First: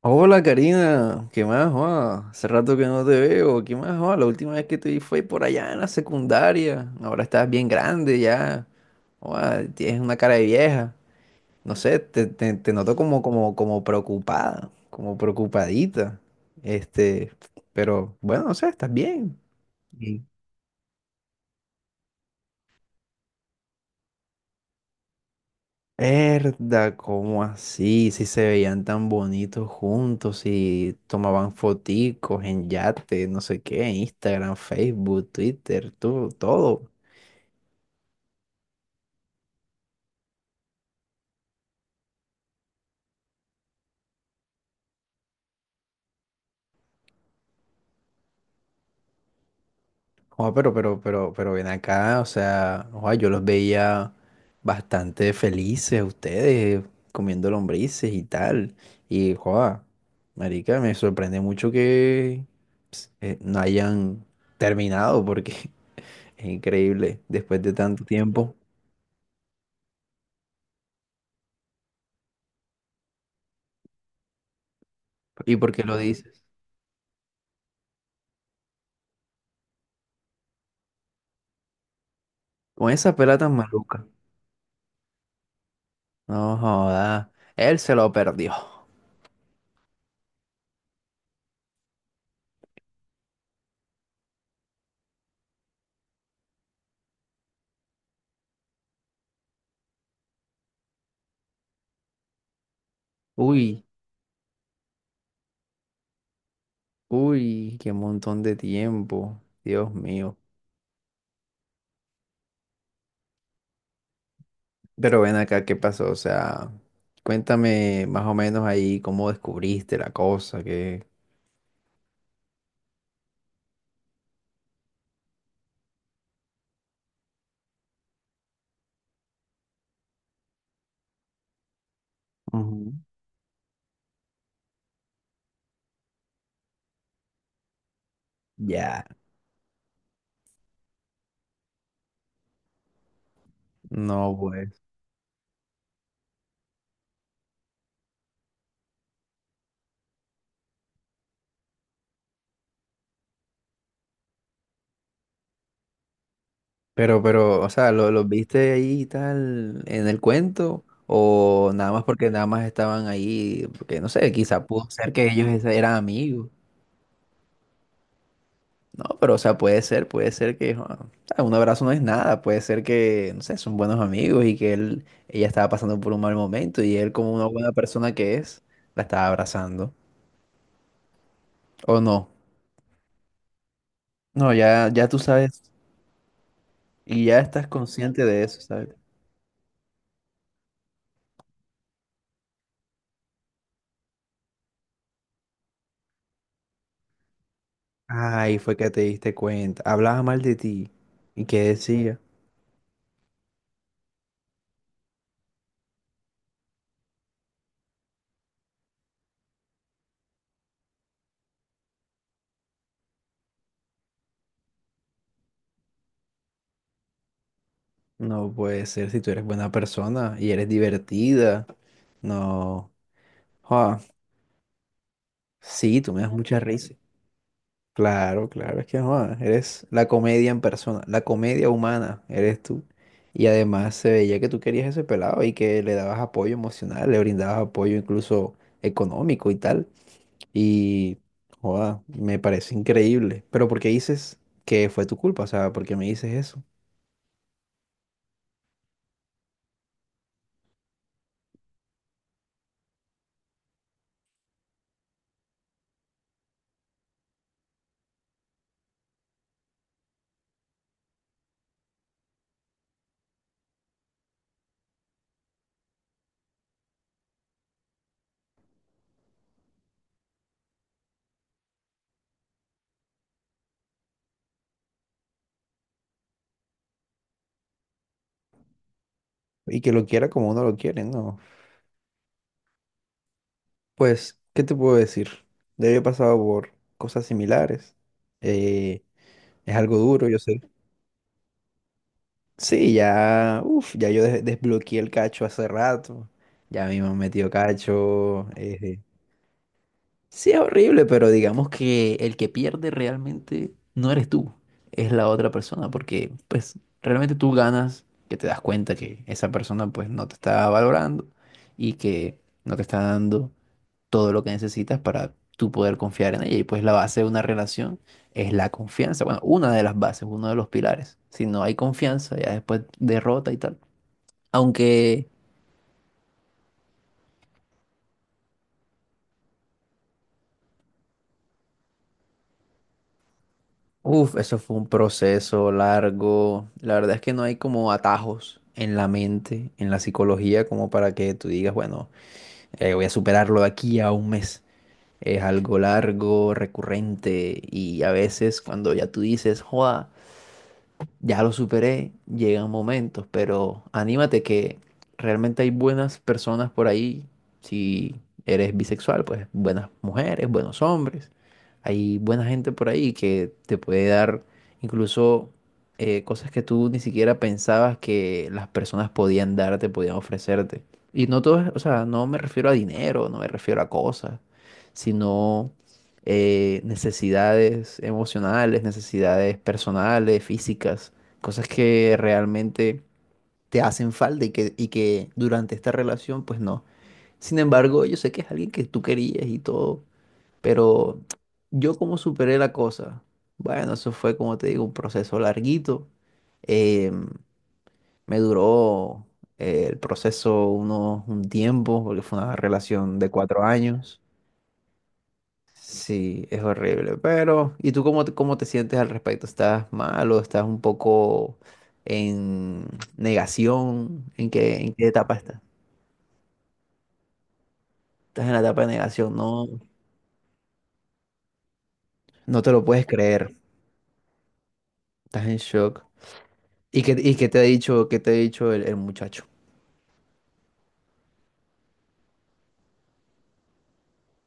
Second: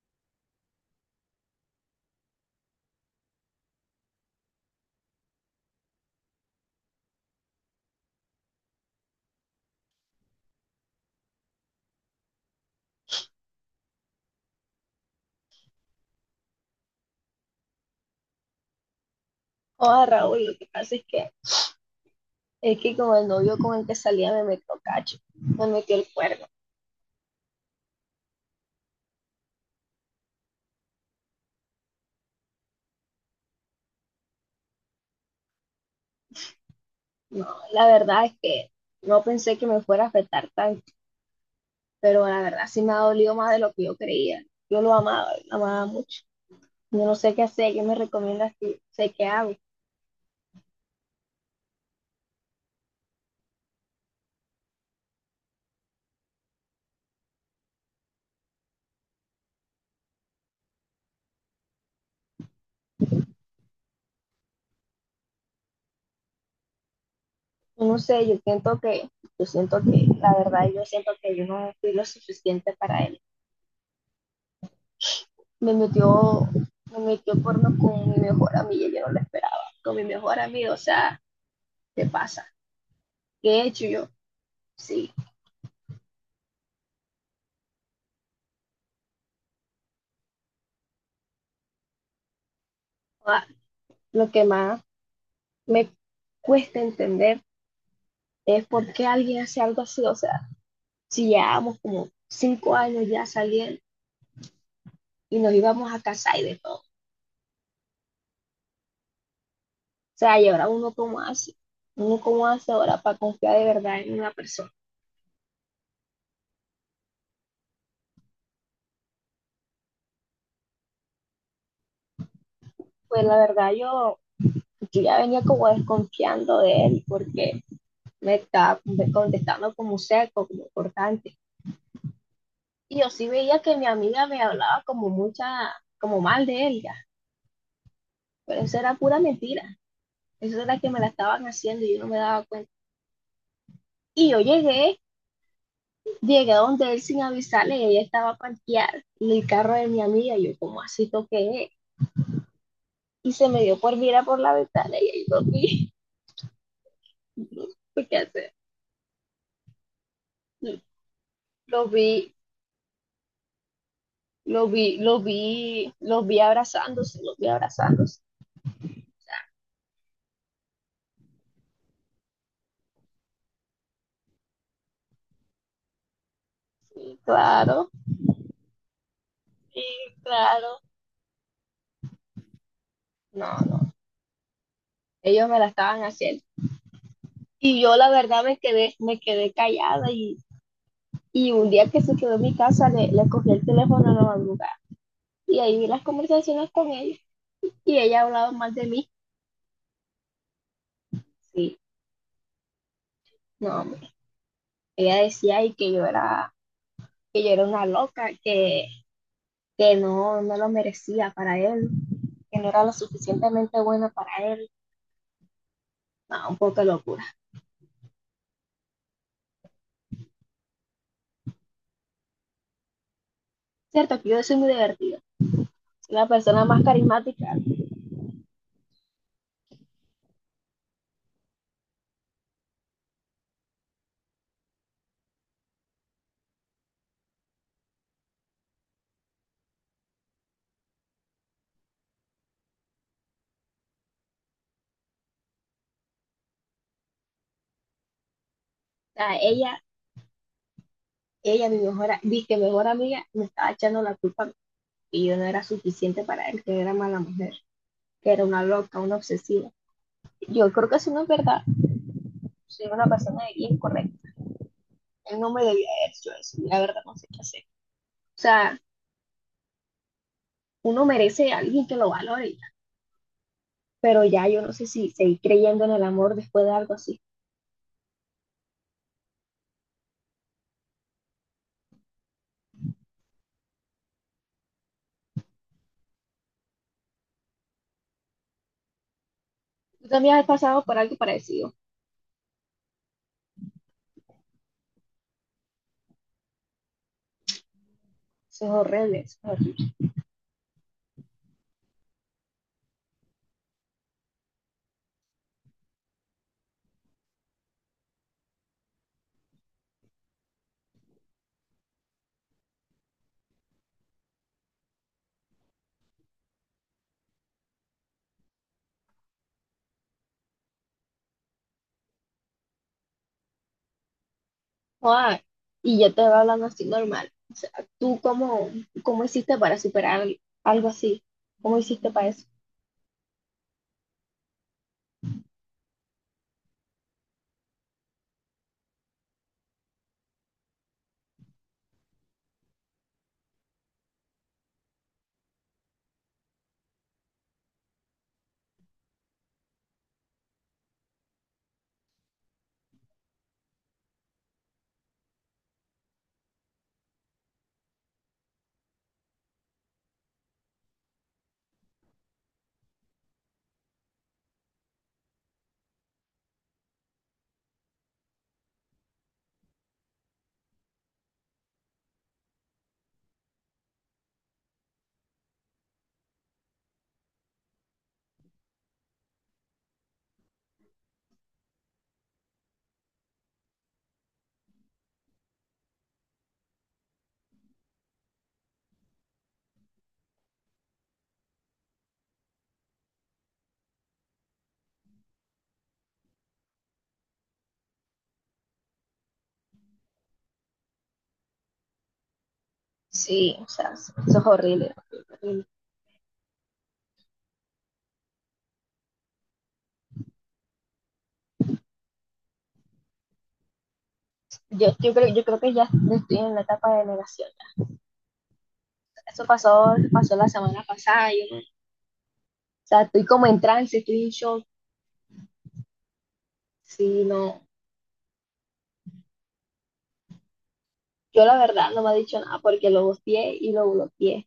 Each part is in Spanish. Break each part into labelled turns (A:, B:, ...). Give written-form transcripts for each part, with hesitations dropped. A: Hola Karina, ¿qué más? ¿Joa? Hace rato que no te veo, ¿qué más? ¿Joa? La última vez que te vi fue por allá en la secundaria, ahora estás bien grande ya, joa, tienes una cara de vieja, no sé, te noto como, como preocupada, como preocupadita, este, pero bueno, no sé, estás bien.
B: O Raúl, lo que pasa es que con el novio con el que salía me metió cacho, me metió el cuerno.
A: Herda, ¿cómo así? Si se veían tan bonitos juntos, si tomaban foticos en yate, no sé qué, en Instagram, Facebook, Twitter, todo, todo.
B: No, la verdad es que no pensé que me fuera a afectar tanto, pero la verdad sí me ha dolido más de lo que yo creía. Yo lo amaba mucho. Yo no sé qué hacer, ¿qué me recomiendas que sé qué hago?
A: Joa, pero ven acá, o sea, joa, yo los veía bastante felices ustedes, comiendo lombrices y tal. Y, joa, marica, me sorprende mucho que no hayan terminado, porque es increíble, después de
B: Yo no
A: tanto
B: sé, yo
A: tiempo.
B: siento que, yo siento que, la verdad, yo siento que yo no fui lo suficiente para él.
A: ¿Y por
B: Me
A: qué lo dices?
B: metió, me metió porno con mi mejor amiga, yo no lo esperaba, con mi mejor amigo, o sea, ¿qué pasa?
A: Con esa pela
B: ¿Qué
A: tan
B: he hecho
A: maluca.
B: yo? Sí.
A: No joda. Él se lo perdió.
B: Ah, lo que más me cuesta entender es por qué alguien hace algo así. O sea, si llevábamos como cinco años ya saliendo
A: Uy,
B: y nos íbamos a casar y de todo.
A: uy, qué montón de tiempo. Dios
B: O
A: mío.
B: sea, y ahora uno cómo hace ahora para confiar de verdad en una persona.
A: Pero ven acá, ¿qué pasó? O sea, cuéntame más o menos ahí cómo descubriste la cosa, que...
B: Pues la verdad yo, yo ya venía como desconfiando de él porque me estaba contestando como seco, como cortante.
A: Ujú.
B: Y yo sí veía que mi amiga me hablaba como mucha, como mal de él ya, pero eso era
A: Ya,
B: pura mentira. Eso era la que me la estaban haciendo y yo no me daba cuenta. Y
A: no
B: yo
A: pues.
B: llegué, llegué a donde él sin avisarle, y ella estaba parqueada en el carro de mi amiga, y yo como así toqué, y se me dio por mirar por la ventana, y ahí lo vi.
A: Pero, o sea, ¿
B: ¿Qué
A: los
B: hacer?
A: viste ahí y tal en el
B: No.
A: cuento? ¿O
B: Lo
A: nada más porque
B: vi,
A: nada más estaban ahí? Porque no sé, quizá
B: lo
A: pudo
B: vi,
A: ser
B: lo
A: que ellos esa-
B: vi,
A: eran
B: lo vi
A: amigos.
B: abrazándose, lo vi abrazándose,
A: No, pero o sea, puede ser que jo, o sea, un abrazo no es nada, puede ser que, no sé, son buenos amigos y que ella estaba pasando por un mal momento y él
B: y
A: como una buena
B: claro,
A: persona que es, la estaba
B: y
A: abrazando.
B: claro,
A: O no,
B: no, no,
A: no, ya, ya tú
B: ellos me
A: sabes
B: la estaban haciendo.
A: y ya estás
B: Y yo la
A: consciente
B: verdad
A: de
B: me
A: eso, ¿sabes?
B: quedé, me quedé callada. Y un día que se quedó en mi casa, le cogí el teléfono a la madrugada. Y ahí vi las conversaciones con ella. Y ella ha hablado
A: Ay,
B: mal
A: fue
B: de
A: que te
B: mí.
A: diste cuenta, hablaba mal de ti y qué
B: Sí,
A: decía.
B: no. Ella decía y que yo era una loca, que no, no lo merecía para él, que no era lo suficientemente buena para él. No, un poco de locura.
A: No puede ser, si tú eres buena persona y eres divertida. No, ah,
B: Cierto que yo soy muy divertida.
A: sí, tú
B: Soy
A: me
B: la
A: das mucha
B: persona más
A: risa.
B: carismática. O
A: Claro, claro, es que no, eres la comedia en persona, la comedia humana, eres tú. Y además se veía que tú querías ese pelado y que le dabas apoyo emocional, le brindabas apoyo incluso económico y tal. Y, joda, me parece increíble. Pero ¿por qué dices que fue tu culpa? O sea, ¿por qué me dices eso?
B: sea, ella, mi mejor, mi que mejor amiga, me estaba echando la culpa que yo no era suficiente para él, que era mala mujer, que era una loca, una obsesiva. Yo creo que eso no es verdad. Soy una persona bien correcta. Él no me debía haber hecho eso. La verdad, no sé qué hacer. O sea, uno merece a alguien que lo valore. Pero ya yo no sé si seguir creyendo en el amor después de algo así.
A: Y que lo quiera como uno lo quiere, ¿no? Pues, ¿qué te puedo decir? Yo he pasado por cosas similares. eh, es algo
B: ¿Tú
A: duro,
B: también
A: yo
B: has
A: sé.
B: pasado por algo parecido?
A: Sí, ya, uf, ya yo des- desbloqueé el cacho hace rato. Ya mismo me metió cacho.
B: Eso es horrible, eso es horrible.
A: Sí, es horrible, pero digamos que el que pierde realmente no eres tú, es la otra persona, porque pues realmente tú ganas que te das cuenta que esa persona pues no te está valorando y que no te está dando todo lo que necesitas para tú poder confiar en ella. Y pues la base de una relación es la confianza. Bueno, una de las bases, uno de los pilares. Si no hay confianza, ya después derrota y tal. Aunque,
B: Ah, y yo te voy hablando así normal. O sea, ¿tú cómo, cómo hiciste para superar algo así? ¿Cómo hiciste para eso?
A: uff, eso fue un proceso largo. La verdad es que no hay como atajos en la mente, en la psicología, como para que tú digas, bueno, voy a superarlo de aquí a un mes. Es algo largo, recurrente, y a veces cuando ya tú dices, joda, ya lo superé, llegan momentos, pero anímate que realmente hay buenas personas por ahí. Si eres bisexual, pues buenas mujeres, buenos hombres. Hay buena gente por ahí que te puede dar incluso cosas que tú ni siquiera pensabas que las personas podían darte, podían ofrecerte. Y no todo, es- o sea, no me refiero a dinero, no me refiero a cosas, sino necesidades emocionales, necesidades personales, físicas. Cosas que realmente te hacen falta y que durante esta relación, pues no. Sin embargo, yo sé que es alguien que tú querías y todo, pero yo como superé la cosa. Bueno, eso fue, como te digo, un proceso larguito. Eh, Me duró el proceso un tiempo, porque fue una relación de
B: Sí,
A: cuatro
B: o sea, eso
A: años.
B: es horrible, horrible.
A: Sí, es horrible, pero ¿y tú cómo cómo te sientes al respecto? ¿Estás mal o estás un poco en negación? En
B: Yo,
A: qué
B: yo, creo,
A: etapa
B: yo
A: estás?
B: creo que ya estoy en la etapa de negación.
A: Estás en la etapa de negación,
B: Eso
A: no,
B: pasó, pasó la semana pasada. Yo, no, o
A: no te lo
B: sea,
A: puedes
B: estoy como
A: creer,
B: en trance, estoy en shock.
A: estás en shock.
B: Sí,
A: Y qué te ha
B: no.
A: dicho, qué te ha dicho el muchacho?
B: Yo la verdad no me ha dicho nada porque lo gosteé y lo bloqueé.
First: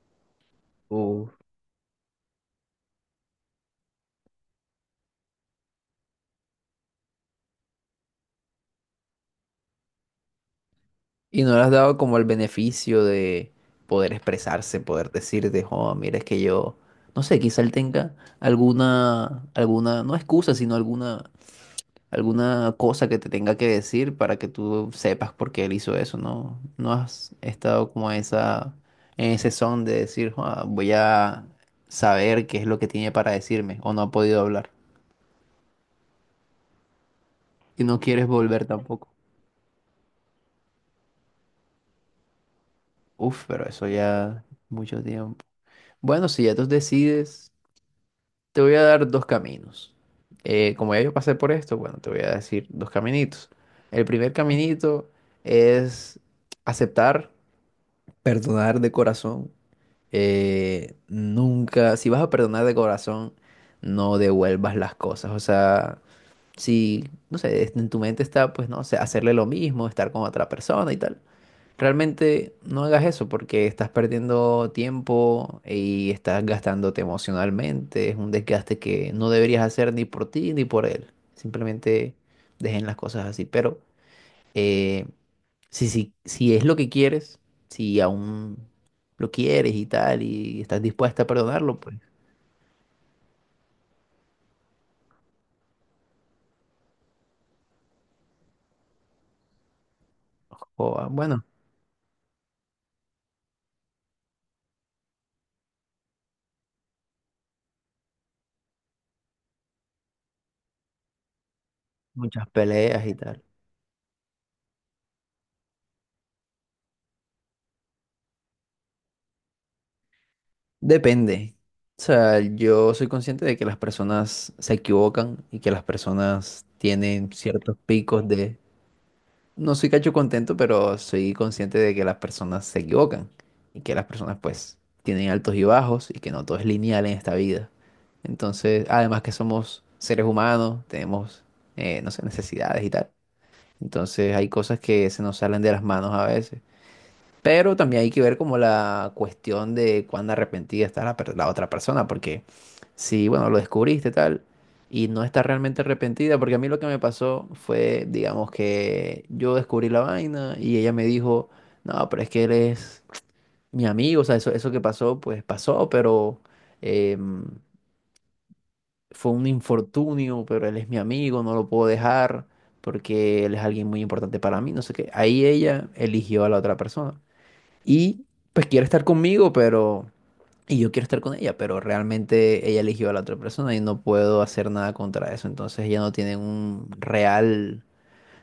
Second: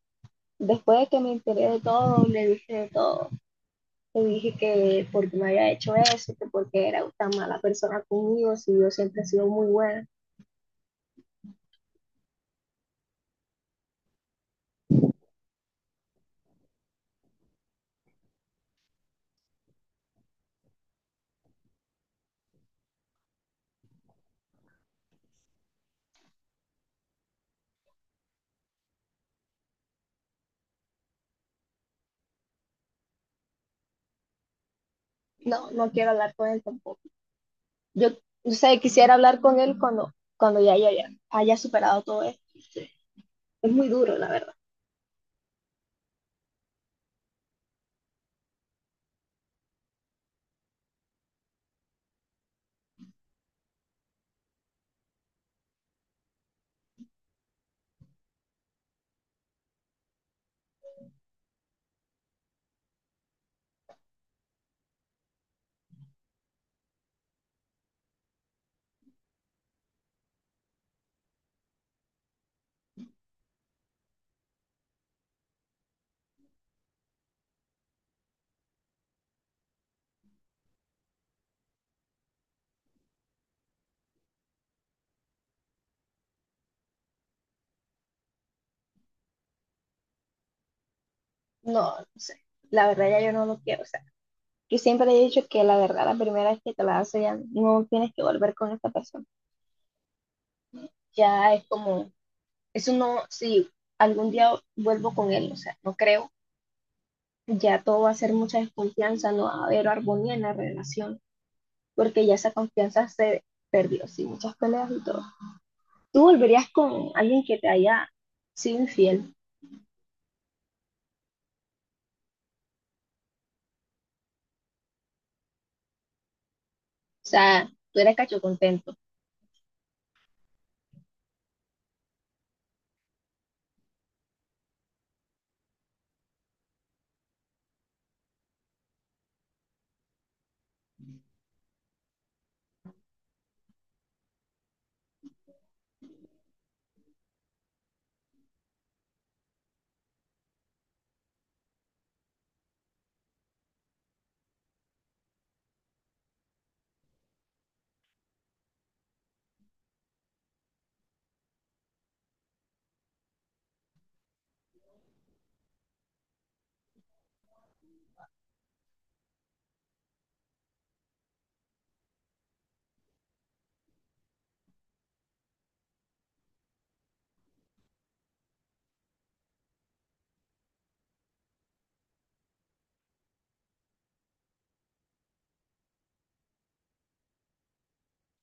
B: Después de que me
A: Uf.
B: enteré de todo, le dije de todo. Le dije que porque me había hecho eso, que porque era tan mala persona conmigo, si yo siempre he sido muy buena.
A: Y no le has dado como el beneficio de poder expresarse, poder decirte, oh, mira, es que yo, no sé, quizá él tenga alguna, alguna, no excusa, sino alguna cosa que te tenga que decir para que tú sepas por qué él hizo eso, ¿no? No has estado como esa, en ese son de decir, "Ah, voy a saber qué es lo que tiene para decirme", o no ha podido hablar.
B: No, no quiero hablar con él tampoco.
A: Y no
B: Yo,
A: quieres
B: no
A: volver
B: sé,
A: tampoco.
B: quisiera hablar con él cuando, cuando ya haya superado todo esto. Sí.
A: Uf, pero
B: Es
A: eso
B: muy duro, la
A: ya
B: verdad.
A: mucho tiempo. Bueno, si ya tú decides, te voy a dar dos caminos. Como ya yo pasé por esto, bueno, te voy a decir dos caminitos. El primer caminito es aceptar. Perdonar de corazón. Nunca, si vas a perdonar de corazón, no devuelvas las cosas. O sea, si, no sé, es- en tu mente está, pues, no sé, hacerle lo mismo, estar con otra persona y tal. Realmente no hagas eso porque estás perdiendo tiempo y estás gastándote emocionalmente. Es un desgaste que no deberías hacer ni por ti ni por él. Simplemente dejen las cosas así. Pero eh, si es lo que quieres, si aún lo quieres y tal, y estás dispuesta a perdonarlo, pues,
B: No, no sé. La verdad ya yo no lo quiero. O sea, yo siempre he dicho que la verdad, la primera vez que te la das ya no tienes que volver con esta persona.
A: joda, bueno,
B: Ya es como, eso no, si algún día vuelvo con él, o sea, no creo, ya todo va a ser mucha desconfianza, no va a haber armonía en la relación, porque ya
A: muchas
B: esa
A: peleas
B: confianza
A: y tal.
B: se perdió, sí, muchas peleas y todo. ¿Tú volverías con alguien que te haya sido infiel?
A: Depende. O sea, yo soy consciente de que las personas se equivocan y que las personas
B: O
A: tienen
B: sea,
A: ciertos
B: ¿tú eres
A: picos
B: cacho
A: de,
B: contento?
A: no soy cacho contento, pero soy consciente de que las personas se equivocan y que las personas pues tienen altos y bajos y que no todo es lineal en esta vida. Entonces, además que somos seres humanos, tenemos, no sé, necesidades y tal. Entonces hay cosas que se nos salen de las manos a veces. Pero también hay que ver como la cuestión de cuán arrepentida está la, per- la otra persona, porque si, bueno, lo descubriste tal y no está realmente arrepentida, porque a mí lo que me pasó fue, digamos, que yo descubrí la vaina y ella me dijo, no, pero es que él es mi amigo, o sea, eso que pasó, pues pasó, pero em, fue un infortunio, pero él es mi amigo, no lo puedo dejar porque él es alguien muy importante para mí, no sé qué. Ahí ella eligió a la otra persona. Y pues quiere estar conmigo, pero... Y yo quiero estar con ella, pero realmente ella eligió a la otra persona y no puedo hacer nada contra eso. Entonces ella no tiene un real...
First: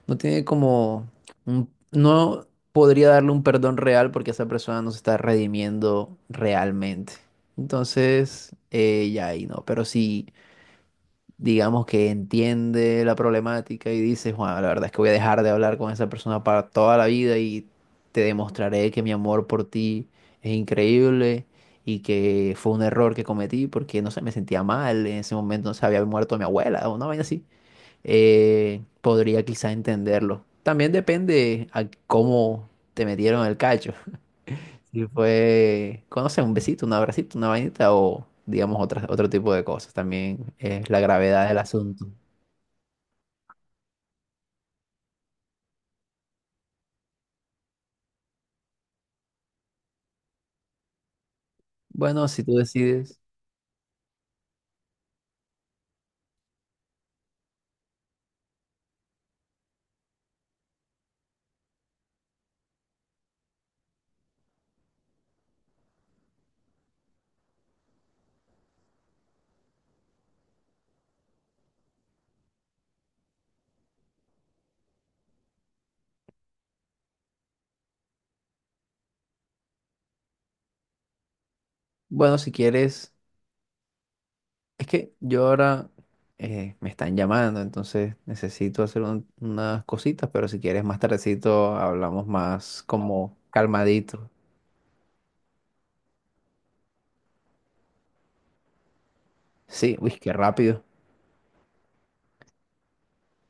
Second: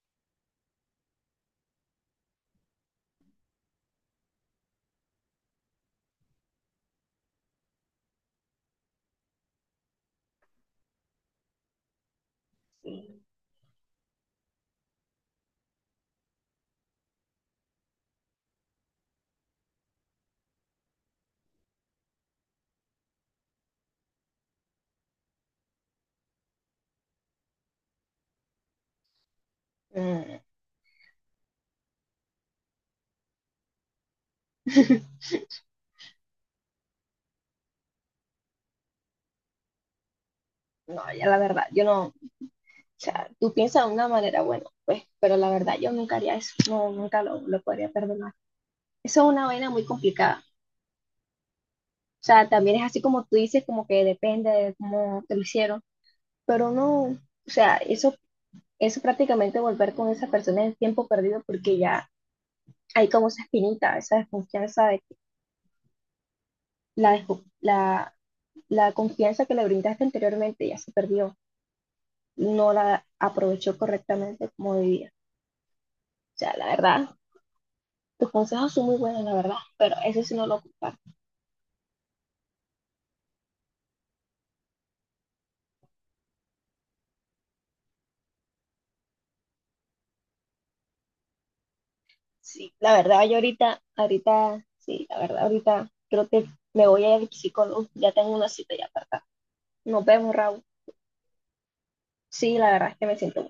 A: No tiene como... un- no podría darle un perdón real porque esa persona no se está redimiendo realmente. Entonces, ya ahí no. Pero sí digamos que entiende la problemática y dice, Juan, la verdad es que voy a dejar de hablar con esa persona para toda la vida y te demostraré que mi amor por ti es increíble y que fue un error que cometí porque, no sé, me sentía mal, en ese momento no se había muerto mi abuela o una vaina así, podría quizá
B: Mm.
A: entenderlo. También depende a cómo te metieron el cacho, si fue, conoce un besito, un abracito, una vainita o digamos otra otro tipo de cosas. También es la
B: No, ya la
A: gravedad del
B: verdad, yo
A: asunto.
B: no. O sea, tú piensas de una manera, bueno, pues, pero la verdad yo nunca haría eso, no, nunca lo podría perdonar. Eso es una vaina muy complicada. O
A: Bueno, si
B: sea,
A: tú
B: también es así
A: decides,
B: como tú dices, como que depende de cómo te lo hicieron, pero no, o sea, eso prácticamente volver con esa persona es tiempo perdido porque ya hay como esa espinita, esa desconfianza de que la, desco- la, la confianza que le brindaste anteriormente ya se perdió, no la aprovechó correctamente como debía. O sea, la verdad, tus consejos son muy buenos, la verdad, pero eso sí no lo comparto.
A: bueno, si quieres, es que yo ahora me están llamando, entonces necesito hacer un- unas cositas, pero si quieres más tardecito hablamos
B: Sí,
A: más
B: la verdad,
A: como
B: yo ahorita,
A: calmadito.
B: ahorita, sí, la verdad, ahorita creo que me voy a ir al psicólogo, ya tengo una cita ya apartada.
A: Sí,
B: Nos
A: uy, qué
B: vemos, Raúl.
A: rápido.
B: Sí, la verdad es que me siento